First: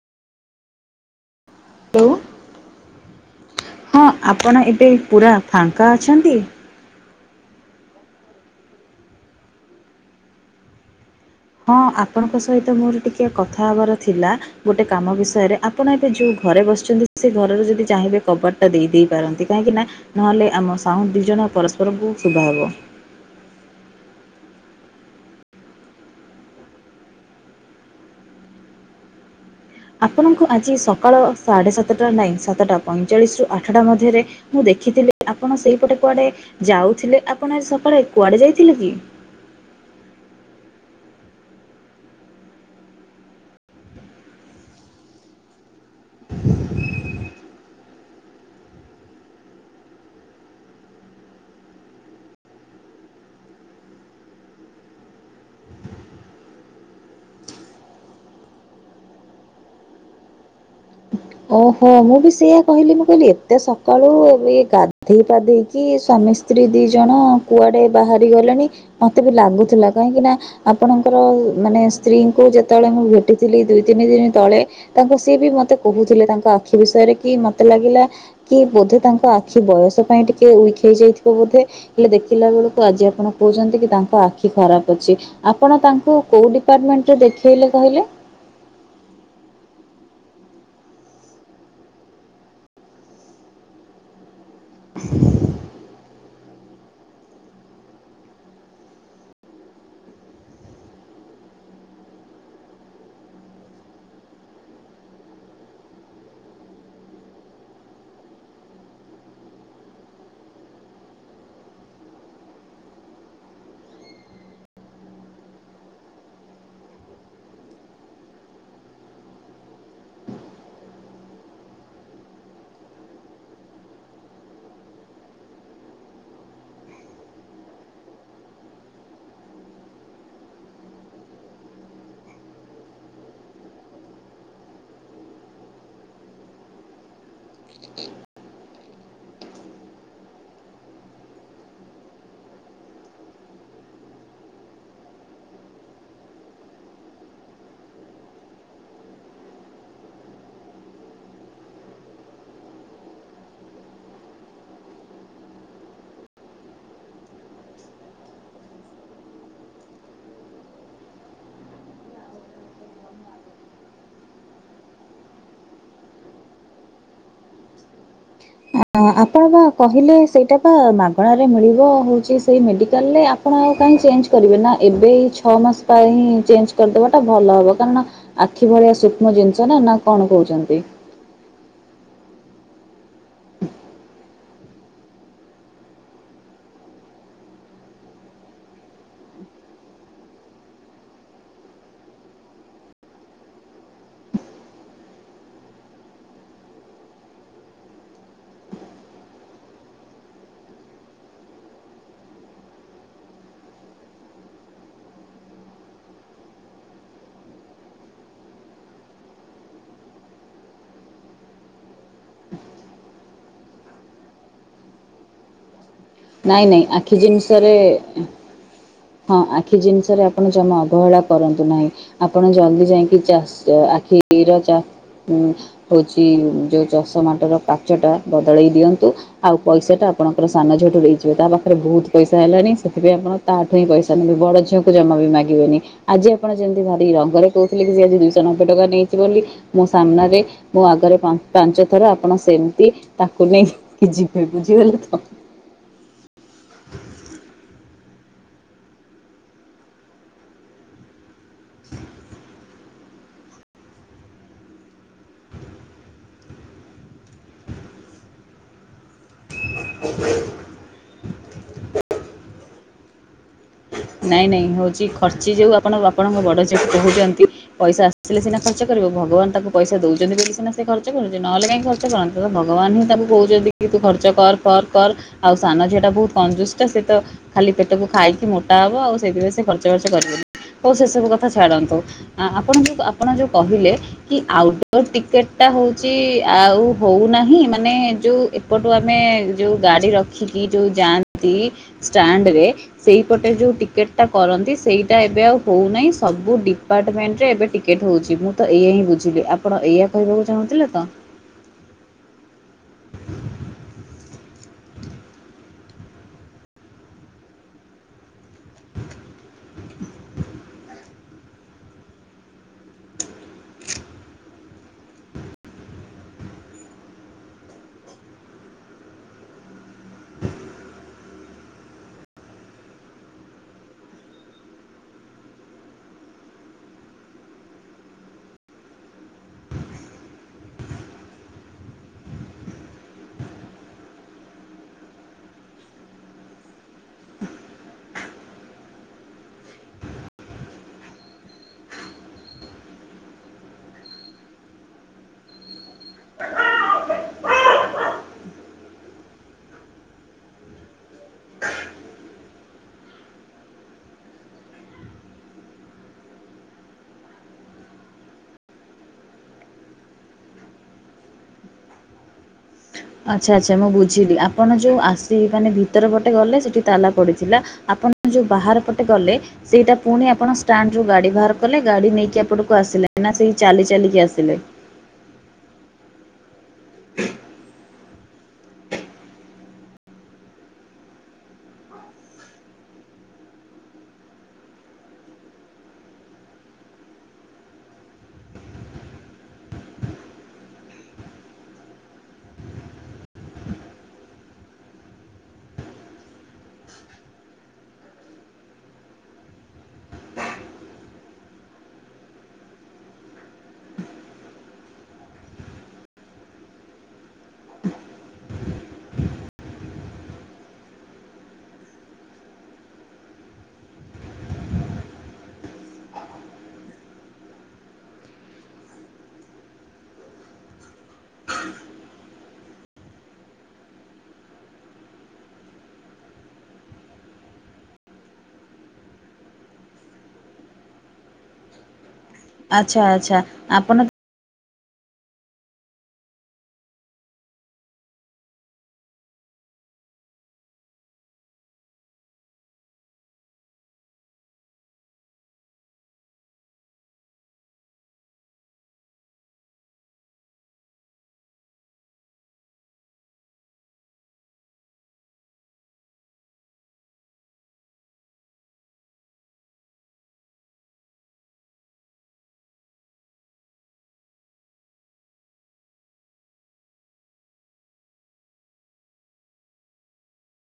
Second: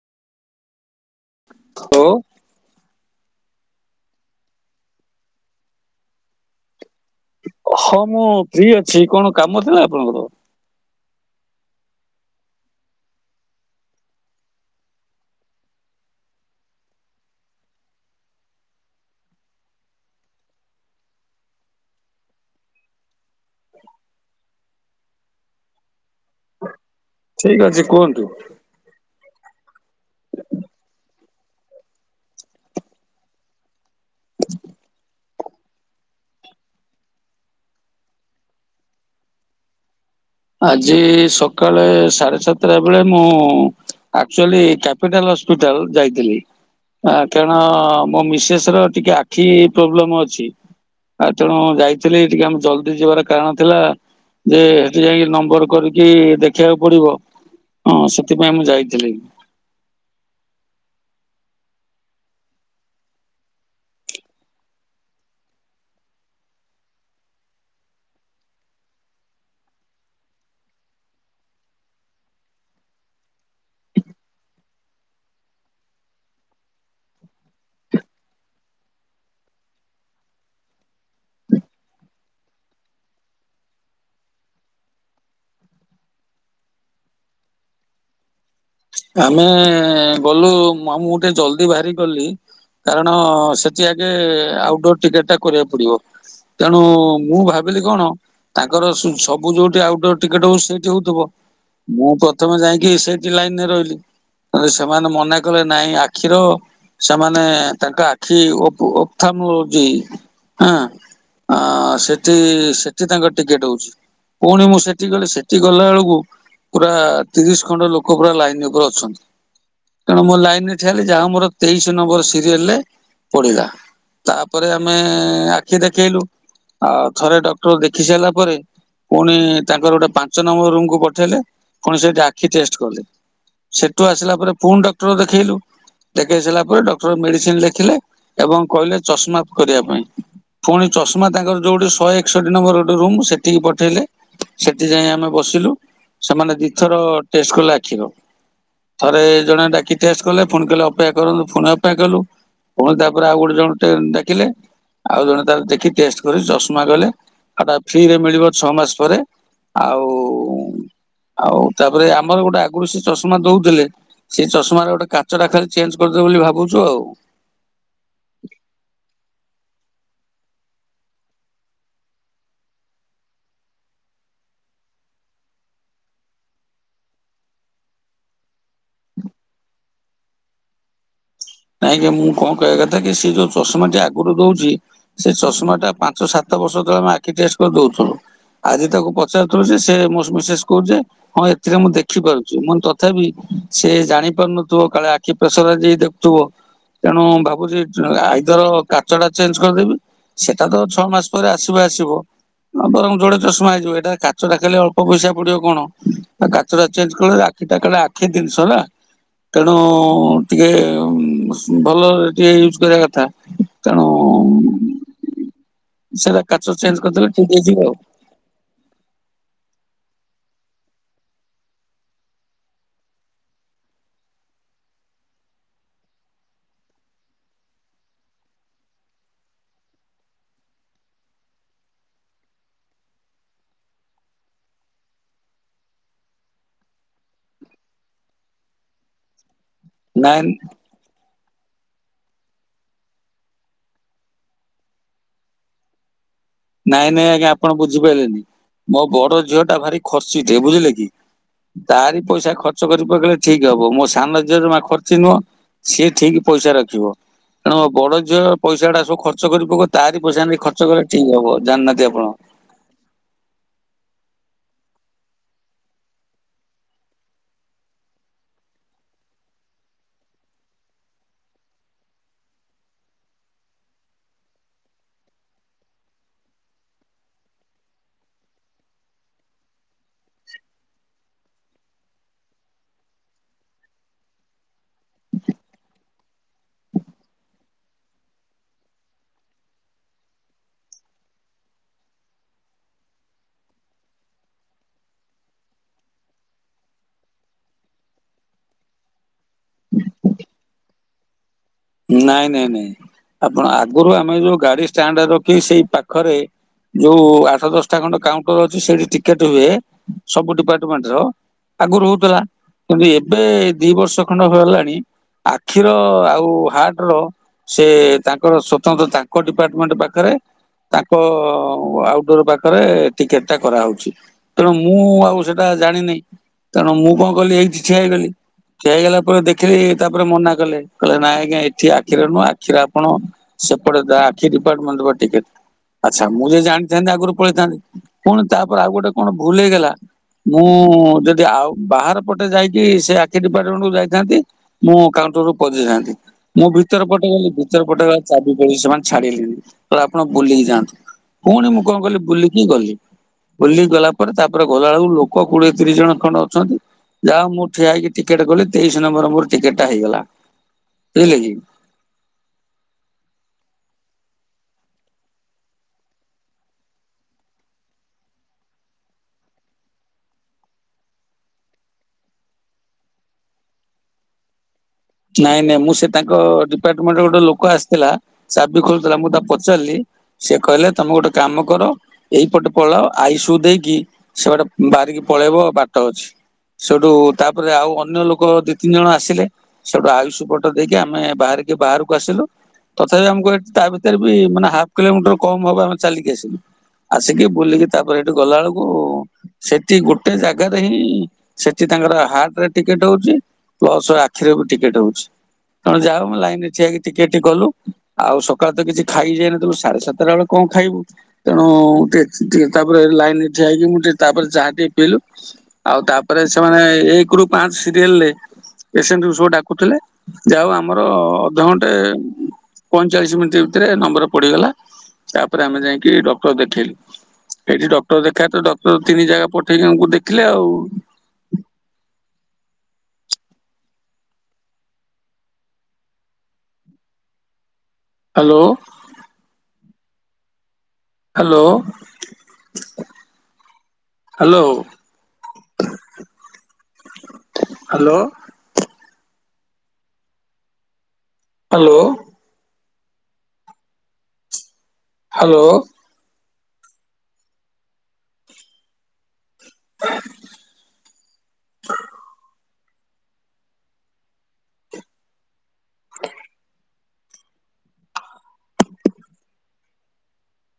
Hello. ହଁ ଆପଣ ଏବେ ପୁରା ଫାଙ୍କା ଅଛନ୍ତି? ହଁ ମୁଁ ଫ୍ରି ଅଛି କଣ କାମ ଥିଲା ଆପଣଙ୍କର? ହଁ ଆପଣଙ୍କ ସହିତ ମୋର ଟିକିଏ କଥା ହେବାର ଥିଲା। ଗୋଟେ କାମ ବିଷୟରେ ଆପଣ ଏବେ ଯୋଉ ଘରେ ବସିଛନ୍ତି ସେ ଘରରେ ଯଦି ଚାହିଁବେ କବାଟ ଟା ଦେଇ ଦେଇପାରନ୍ତି କାହିଁକି ନା ନହେଲେ ଆମ ସାଉଣ୍ଡୁ ଦୁଇଜଣ ପରସ୍ପରକୁ ଶୁଭା ହେବ। ଠିକ୍ ଅଛି କୁହନ୍ତୁ। ଆପଣଙ୍କୁ ଆଜି ସକାଳ ସାଢ଼େ ସାତଟା ନାଇଁ ସାତଟା ପଇଁଚାଳିଶି ରୁ ଆଠଟା ମଧ୍ୟ ମଧ୍ୟରେ ରେ ମୁଁ ଦେଖିଥିଲି। ଆପଣ ସେଇପଟେ କୁଆଡ଼େ ଯାଉଥିଲେ ଆପଣ ଆଜି ସକାଳେ କୁଆଡ଼େ ଯାଇଥିଲେ କି? ଆଜି ସକାଳେ ସାଢେ଼ ସାତଟା ବେଳେ ମୁଁ ଆକ୍ଚୁଲି କା କ୍ୟାପିଟାଲ ହସ୍ପିଟାଲ୍ ଯାଇଥିଲି ଆ କାରଣ ମୋ ମିସେସ୍ ର ଟିକେ ଆଖି ପ୍ରୋବ୍ଲେମ୍ ଅଛି। ଆଉ ତେଣୁ ଯାଇଥିଲି ଟିକେ ଆମେ ଜଲଦି ଯିବାର କାରଣ ଥିଲା ଯେ ସେଠି ଯାଇକି ନମ୍ବର କରିକି ଦେଖିବାକୁ ପଡ଼ିବ ହଁ ସେଥିପାଇଁ ମୁଁ ଯାଇଥିଲି। ଓହୋ ମୁଁ ବି ସେଇଆ କହିଲି ମୁଁ କହିଲି ଏତେ ସକାଳୁ ଇଏ ଗାଧେଇ ପାଧେଇ କି ସ୍ୱାମୀ ସ୍ତ୍ରୀ ଦି ଜଣ କୁଆଡ଼େ ବାହାରି ଗଲେଣି ମତେ ବି ଲାଗୁଥିଲା କାହିଁକି ନା ଆପଣଙ୍କର ମାନେ ସ୍ତ୍ରୀ ଙ୍କୁ ଯେତେବେଳେ ମୁଁ ଭେଟିଥିଲି ଦୁଇ ତିନି ଦିନି ତଳେ ତାଙ୍କୁ ସିଏ ବି ମତେ କହୁଥିଲେ ତାଙ୍କ ଆଖି ବିଷୟରେ କି ମତେ ଲାଗିଲା କି ବୋଧେ ତାଙ୍କ ଆଖି ବୟସ ପାଇଁ ଟିକେ ଉଇକି ହେଇ ଯାଇଥିବ ବୋଧେ। ହେଲେ ଦେଖିଲା ବେଳକୁ ଆଜି ଆପଣ କହୁଛନ୍ତି କି ତାଙ୍କ ଆଖି ଖରାପ୍ ଅଛି। ଆପଣ ତାଙ୍କୁ କୋଉ ଡିପାର୍ଟମେଣ୍ଟ୍ ରେ ଦେଖେଇଲେ କହିଲେ? ଆମେ ଗଲୁ ମୁଁ ଟିକେ ଜଲଦି ବାହାରିକି ଗଲି। କାରଣ ସେଠି ଆଗେ ଆଉଟ୍ ଡୋର୍ ଟିକେଟ୍ ଟା କରିବାକୁ ପଡ଼ିବ। ତେଣୁ ମୁଁ ଭାବିଲି କଣ ତାଙ୍କର ସବୁ ଯୋଉଠି ଆଉଟ୍ ଡୋର୍ ଟିକେଟ୍ ହଉଛି ସେଇଠି ହଉଥିବ। ମୁଁ ପ୍ରଥମେ ଯାଇକି ସେଇଠି ଲାଇନ୍ ରେ ରହି ସେମାନେ ମନେ କଲେ ନାଇଁ ଆଖିର ସେମାନେ ତାଙ୍କ ଆଖି [unintelligible] ଆଁ ଆଁ ସେଠି ସେଠି ତାଙ୍କ ଟିକେଟ୍ ହଉଛି। ପୁଣି ମୁଁ ସେଠି ଗଲି ସେଠି ଗଲା ବେଳକୁ ପୁରା ତିରିଶି ଖଣ୍ଡେ ଲୋକ ପୁରା ଲାଇନ୍ ଆଗରୁ ଅଛନ୍ତି। ତେଣୁ ମୁଁ ଲାଇନ୍ ରେ ଠିଆ ହେଲି ଯାହାହଉ ମୋର ତେଇଶି ନମ୍ବର ସିରିଏଲ ରେ ପଡି଼ଲା। ତାପରେ ଆମେ ଆଖି ଦେଖେଇଲୁ ଆଉ ଥରେ ଡକ୍ଟର ଦେଖି ସାରିଲା ପରେ ପୁଣି ତାଙ୍କର ଗୋଟେ ପାଞ୍ଚ ନମ୍ବର ରୁମ୍‌ କୁୁ ପଠେଇଲେ ପୁଣି ସେଇଠି ଆଖି ଟେଷ୍ଟ୍ କଲେ। ସେଠୁ ଆସିଲା ପରେ ପୁଣି ଡକ୍ଟର ଦେଖେଇଲୁ। ଦେଖେଇ ସାରିଲା ପରେ ଡକ୍ଟର ମେଡ଼ିସିନ୍ ଲେଖିଲେ ଏବଂ କହିଲେ ଚଷମା କରିବା ପାଇଁ। ପୁଣି ଚଷମା ତାଙ୍କର ଯୋଉଠି ଶହେ ଏକଷଠି ନମ୍ବର ଗୋଟେ ରୁମ୍ ସେଠିକି ପଠେଇଲେ। ସେଠି ଯାଇଁ ଆମେ ବସିଲୁ ସେମାନେ ଦିଥର ଟେଷ୍ଟ୍ କଲେ ଆଖିର। ଥରେ ଜଣେ ଡା଼କି ଟେଷ୍ଟ୍ କଲେ ପୁଣି କହିଲେ ଅପେକ୍ଷା କରନ୍ତୁ ପୁଣି ଅପେକ୍ଷା କଲୁ। ପୁଣି ତାପରେ ଆଉ ଗୋଟେ ଜଣ ଟେ ଦେଖିଲେ। ଆଉ ଜଣେ ତାର ଦେଖି ଟେଷ୍ଟ୍ କରି ଚଷମା କହିଲେ [unintelligible] ମିଳିବ ଛଅ ମାସ ପରେ। ଆଉ ଆଉ ତାପରେ ଆମର ଗୋଟେ ଆଗରୁ ସେ ଚଷ ଚଷମା ଦଉଥିଲେ ସେଇ ଚଷମାରେ ଗୋଟେ କାଚ ଟେ ଖାଲି ଚେଞ୍ଜ କରିଦେବେ ବୋଲି ଭାବୁଛୁ ଆଉ। ଆପଣ ବା କହିଲେ ସେଇଟା ପା ମାଗଣାରେ ମିଳିବ ହେଉଛି ସେଇ ମେଡ଼ିକାଲରେ ଆ ଆପଣ ଆଉ କାହିଁ ଚେଞ୍ଜ କରିବେ ନା ଏବେ ଛଅ ମାସ ପାଇଁଁ ଚେଞ୍ଜ କରିଦେବାଟା ଭଲ ହେବ କାରଣ ଆଖି ଭଳିଆ ସୂକ୍ଷ୍ମ ଜିନିଷ ନା ନା କଣ କହୁଛନ୍ତି? ନାଇଁ ଆଜ୍ଞା ମୁଁ କଣ କହିବା କଥା କି ସେ ଯୋଉ ଚଷମା ଟି ଆଗରୁ ଦଉଛି ସେ ଚଷମା ଟା ପାଞ୍ଚ ସାତ ବର୍ଷ ତଳେ ଆମେ ଆଖି ଟେଷ୍ଟ କରି ଦଉଥିଲୁ। ଆଜି ତାକୁ ପଚାରୁଥିଲି ଯେ ସେ ମୋ ମିସେସ୍ କହୁଛି ଯେ ହଁ ଏଥିରେ ମୁଁ ଦେଖିପାରୁଛି ମୁଁ ତଥାପି ସେ ଜାଣିପାରୁନଥିବ କାଳେ ଆଖି ପ୍ରସର [unintelligible] ତୁ ତେଣୁ ଭାବୁଛି ଆଇଦର କାଚ ଟା ଚେଞ୍ଜ କରିଦେବି। ସେଟା ତ ଛଅ ମାସ ପରେ ଆସିବ ଆସିବ। ବରଂ ଜୋଡେ ଚଷମା ହେଇଯିବ ଏଟା କାଚଟା ଖାଲି ଅଳ୍ପ ପଇସା ପଡିବ କଣ କାଚଟା ଚେଞ୍ଜ କଲେ ସେଟା କହିଲା ଆଖି ଜିନିଷ ନା ତେଣୁ ଟିକେ ଭଲରେ ଟିକେ ୟୁଜ କରିବା କଥା ତେଣୁ ସେଟା କାଚ ନାଇଁ ନାଇଁ ଚେଞ୍ଜ ଆଖି କରିଦେଲେ ଠିକ ଜିନିଷରେ ହେଇଯିବ ଆଉ ହଁ ଆଖି ଜିନିଷରେ ଆପଣ ଜମା ଅବହେଳା କରନ୍ତୁ ନାହିଁ। ଆପଣ ଜଲଦି ଯାଇକି ଚାଷ ଆଖିର ହଉଛି ଯୋଉ ଚଷମାଟାର କାଚ ଟା ବଦଳେଇ ଦିଅନ୍ତୁ। ଆଉ ପଇସାଟା ଆଣଙ୍କ ସାନ ଝିଅଠୁ ଦେଇ ଏବେ ତା ପାଖରେ ବହୁତ ପଇସା ହେଲାଣି। ସେଥିପାଇଁ ଆପଣ ତାଠୁ ହିଁ ପଇସା ନେବେ। ବଡ଼ ଝିଅକୁ ଜମା ବି ମାଗିବେନି। ଆଜି ଆପଣ ଯେମିତି ଭାରି ରଙ୍ଗରେ କହୁଥିଲେ। କି ସେ ଆଜି ଦୁଇଶହ ନବେ ଟଙ୍କା ନେଇଛି ବୋଲି ମୋ ସାମ୍ନାରେ ନାଇଁ ମୁଁ ଆଗରେ ପା ପାଞ୍ଚ ଥର ଆପଣ ସେମିତି ତାକୁ ନେଇକି ଯିବେ ବୁଝିଗଲେ ତ। ନାଇଁ ନାଇଁ ଆଜ୍ଞା ଆପଣ ବୁଝିପାରିଲେନି ମୋ ବଡ ଝିଅ ଟା ଭାରି ଖର୍ଚିଟେ ବୁଝିଲେ କି। ତାରି ପଇସା ଖର୍ଚ୍ଚ ଖର୍ଚ୍ଚ କରି ପେକଇଲେ ଠିକ ହବ ମୋ ସାନ ଝିଅ ଜମା ଖର୍ଚ୍ଚ ନୁହ ସିଏ ଠିକ ପଇସା ରଖିବ। ତେଣୁ ମୋ ବଡ ଝିଅ ପଇସା ଟା ସବୁ ଖର୍ଚ୍ଚ କରି ପକେଇବ ତାରି ପଇସା ନେଇ ଖର୍ଚ କଲେ ଠିକ ହବ ଜାଣିନାହାନ୍ତି ଆପଣ। ନାଇଁ ନାଇଁ ହେଉଛି ଖର୍ଚ୍ଚି ଯଉ ଆପଣ ଆପଣଙ୍କ ବଡ଼ ଝିଅକୁ କହୁଛନ୍ତି। ପଇସା ଆସିଥିଲେ ସିନା ଖର୍ଚ୍ଚ କରିବ ଭଗବାନ ତାକୁ ପଇସା ଦଉଛନ୍ତି ବୋଲି ସିନା ସେ ଖର୍ଚ୍ଚ କରୁଛନ୍ତି ନଲେ କାହିଁ ଖର୍ଚ୍ଚ ଖର୍ଚ୍ଚ କରନ୍ତୁ ତ ଭଗବାନ ହିଁ ତାକୁ କହୁଛନ୍ତି କି ତୁ ଖର୍ଚ୍ଚ କର କର କର। ଆଉ ସାନ ଝିଅଟା ବହୁତ କନଜୁଷ ସେ ତ ଖାଲି ପେଟକୁ ଖାଇକି ମୋ ଟା ହବ ଆଉ ସେଇଥିପାଇଁ ସେ ଖର୍ଚ୍ଚ ବାର୍ଚ୍ଚ କରିବନି ଆଉ ସେ ସବୁ କଥା ଛାଡ଼ନ୍ତୁ। ଆ ଆପଣ, ଯୋଉ ଆପଣ ଯୋଉ କହିଲେ। କି ଆଉଟଡୋର ଟିକେଟ ଟା ହଉଛି ଆଉ ହଉନାହିଁ ମାନେ ଯୋଉ ଏପଟୁ ଆମେ ଯୋଉ ଗାଡି ରଖିକି ଯୋଉ ଯାଆନ୍ତି ଷ୍ଟାଣ୍ଡରେ ସେଇ ପଟେ ଯୋଉ ଟିକେଟ ଟା କରନ୍ତି ସେଇଟା ଏବେ ଆଉ ହଉନାହିଁ ସବୁ ଡିପାର୍ଟମେଣ୍ଟ ରେ ଏବେ ଟିକେଟ ହେଉଛି ମୁଁ ତ ଏଇଆ ହିଁ ବୁଝିଲି ଆପଣ ଏଇଆ କହିବାକୁ ଚାହୁଁଥିଲେ ତ ନାଇଁ ନାଇଁ ନାଇଁ ଆପଣ ଆଗରୁ ଆମେ ଯୋଉ ଗାଡିଷ୍ଟାଣ୍ଡ ରଖି ସେଇ ପାଖରେ ଯୋଉ ଆଠ ଦଶଟା ଖଣ୍ଡ କାଉଣ୍ଟର ଅଛି ସେଇଠି ଟିକେଟ ହୁଏ ସବୁ ଡିପାର୍ଟମେଣ୍ଟ ର। ଆଗରୁ ହଉଥିଲା। କିନ୍ତୁ ଏବେ ଦି ବର୍ଷ ଖଣ୍ଡ ହେଲାଣି ଆଖିର ଆଉ ହାଟର ସେ ତାଙ୍କର ସ୍ଵତନ୍ତ୍ର ତାଙ୍କ ଡିପାର୍ଟମେଣ୍ଟ ପାଖରେ ତାଙ୍କ ଆଉଟଡୋର ପାଖରେ ଟିକେଟ ଟା କରାହେଉଛି। ତେଣୁ ମୁଁ ଆଉ ସେଟା ଜାଣିନି ତେଣୁ ମୁଁ କଣ କଲି ଏଇଠୀ ଠିଆ ହେଇଗଲି। ଠିଆ ହେଇଗଲା ପରେ ଦେଖିଲି ତାପରେ ମନା କଲେ କହିଲେ ନାଇଁ ଆଜ୍ଞା ଏଠି ଆଖିର ନୁହେଁ ଆଖିରେ ଆପଣ ସେପଟେ ଆଖି ଡିପାର୍ଟମେଣ୍ଟ ଟିକେ ଆଛା ମୁଁ ଯଦି ଜାଣିଥାନ୍ତି ଆଗରୁ ପଳେଇଥାନ୍ତି ପୁଣି ତାପରେ ଆଉ ଗୋଟେ କଣ ଭୁଲ ହେଇଗଲା। ମୁଁ ଯଦି ଆଉ ବାହାର ପଟେ ଯାଇକି ସେ ଆଖି ଡିପାର୍ଟମେଣ୍ଟକୁ ଯାଇଥାନ୍ତି ମୁଁ କାଉଣ୍ଟର ରୁ ପଦେଇଥାନ୍ତି। ମୁଁ ଭିତର ପଟେ ଗଲି ଭିତରେ ପଟେ ଗଲା ବେଳକୁ ଚାବି ପଡିଛି। ସେମାନେ ଛାଡିଲେଣିି କହିଲେ ଆପଣ ବୁଲିକି ଯାଆନ୍ତୁ। ପୁଣି ମୁଁ କଣ କଲି ବୁଲିକି ଗଲି। ବୁଲିିକି ଗଲା ପରେ ତାପରେ ଗଲାବେଳକୁ ଲୋକ କୋଡିଏ ତିରିଶ ଜଣ ଖଣ୍ଡ ଅଛନ୍ତି। ଯାହା ହଉ ମୁଁ ଠିଆ ହେକି ଟିକେଟ କଲି ତେଇଶି ନମ୍ବର ମୋର ଟିକେଟ ଟା ହେଇଗଲା। ଏଇଲେ କି? ଆଛା ଆଛା ମୁଁ ବୁଝିଲି ଆପଣ ଯେଉଁ ଆସି ମାନେ ଭିତର ପଟେ ଗଲେ ସେଇଠି ତାଲା ପଡ଼ିଥିଲା। ଆପଣ ଯୋଉ ବାହାର ପଟେ ଗଲେ। ସେଇଟା ପୁଣି ଆପଣ ଷ୍ଟାଣ୍ଡରୁ ଗାଡ଼ି ବାହାର କଲେ। ଗାଡ଼ି ନେଇକି ଏପଟକୁ ଆସିଲେ ନା ସେଇ ଚାଲି ଚାଲିକି ଆସିଲେ। ନାଇଁ ନାଇଁ ମୁଁ ସେ ତାଙ୍କ ଡିପାର୍ଟମେଣ୍ଟ ଗୋଟେ ଲୋକ ଆସିଥିଲା। ଚାବି ଖୋଲୁଥିଲା। ମୁଁ ତାକୁ ପଚାରିଲି ସେଏ କହିଲେ ତମେ ଗୋଟେ କାମ କର। ଏଇପଟେ ପଳଅ ଆଇ ସୁ ଦେଇକି ସେପଟେ ବାହାରିକି ପଳେଇବ ବାଟ ଅଛି। ସେଠୁ ତାପରେ ଆଉ ଅନ୍ୟ ଲୋକ ଦି ତିନି ଜଣ ଆସିଲେ। ସେଠୁ ଆୟୁଷ ପଟ ଦେଇକି ଆମେ ବାହାରିକି ବାହାରକୁ ଆସିଲୁ। ତଥାପି ଆମ କୁ ତା ଭିତରେ ବି ମାନେ ହାଫ୍ କିଲୋମିଟର କମ ହବ ଆମେ ଚାଲିକି ଆସିଲୁ। ଆସିକି ବୁଲିକି ତାପରେ ଏଠି ଗଲା ବେଳକୁ। ସେଠି ଗୋଟେ ଜାଗାରେ ହିଁ ସେଠି ତାଙ୍କର ହାର୍ଟ ରେ ଟିକେଟ ହଉଛି ପ୍ଲସ ଆଖିରେ ବି ଟିକେଟ ହଉଛି ତଣ ଯାହା ମୁ ଲାଇନ ରେ ଠିଆଇକି ଟିକେଟ କଲୁ। ଆଉ ସକାଳୁ ତ କିଛି ଖାଇ ଯାଇନଥିଲୁ ସାଢେ ସାତଟା ବେଳେ କଣ ଖାଇବୁ। ତେଣୁ ଟିକେ ଟିକେ ତାପରେ ଲାଇନ ଠିଆ ହେଇକି ମୁଁ ଟିକେ ତାପରେ ଟିକେ ପିଇଲୁ। ଆଉ ତାପରେ ସେମାନେ ଏକ ରୁ ପାଞ୍ଚ ସିରିଏଲରେ ପେସେଣ୍ଟୁ ର ସୋ ଅଟା। ଉଠିଲେଲେ ଯାାଉ ଆମର ଅଧଘଣ୍ଟେ। ପଇଁଚାଳିଶ ମିନିଟ ଭିତରେ ନମ୍ବର ପଡିଗଲା ତାପରେ ଆମେ ଯାଇକି ଡକ୍ଟର ଦେଖେଇଲୁ। ଏଇଠି ଡକ୍ଟର ଦେଖା ତ ଡକ୍ଟର ତିନି ଜାଗା ପଠେଇକି ଆମକୁ ଦେଖିଲେ ଆଉ। ଆଚ୍ଛା ଆଚ୍ଛା ଆପନ hello. Hello. Hello. Hello. Hello. Hello. [unintelligible] Good evening.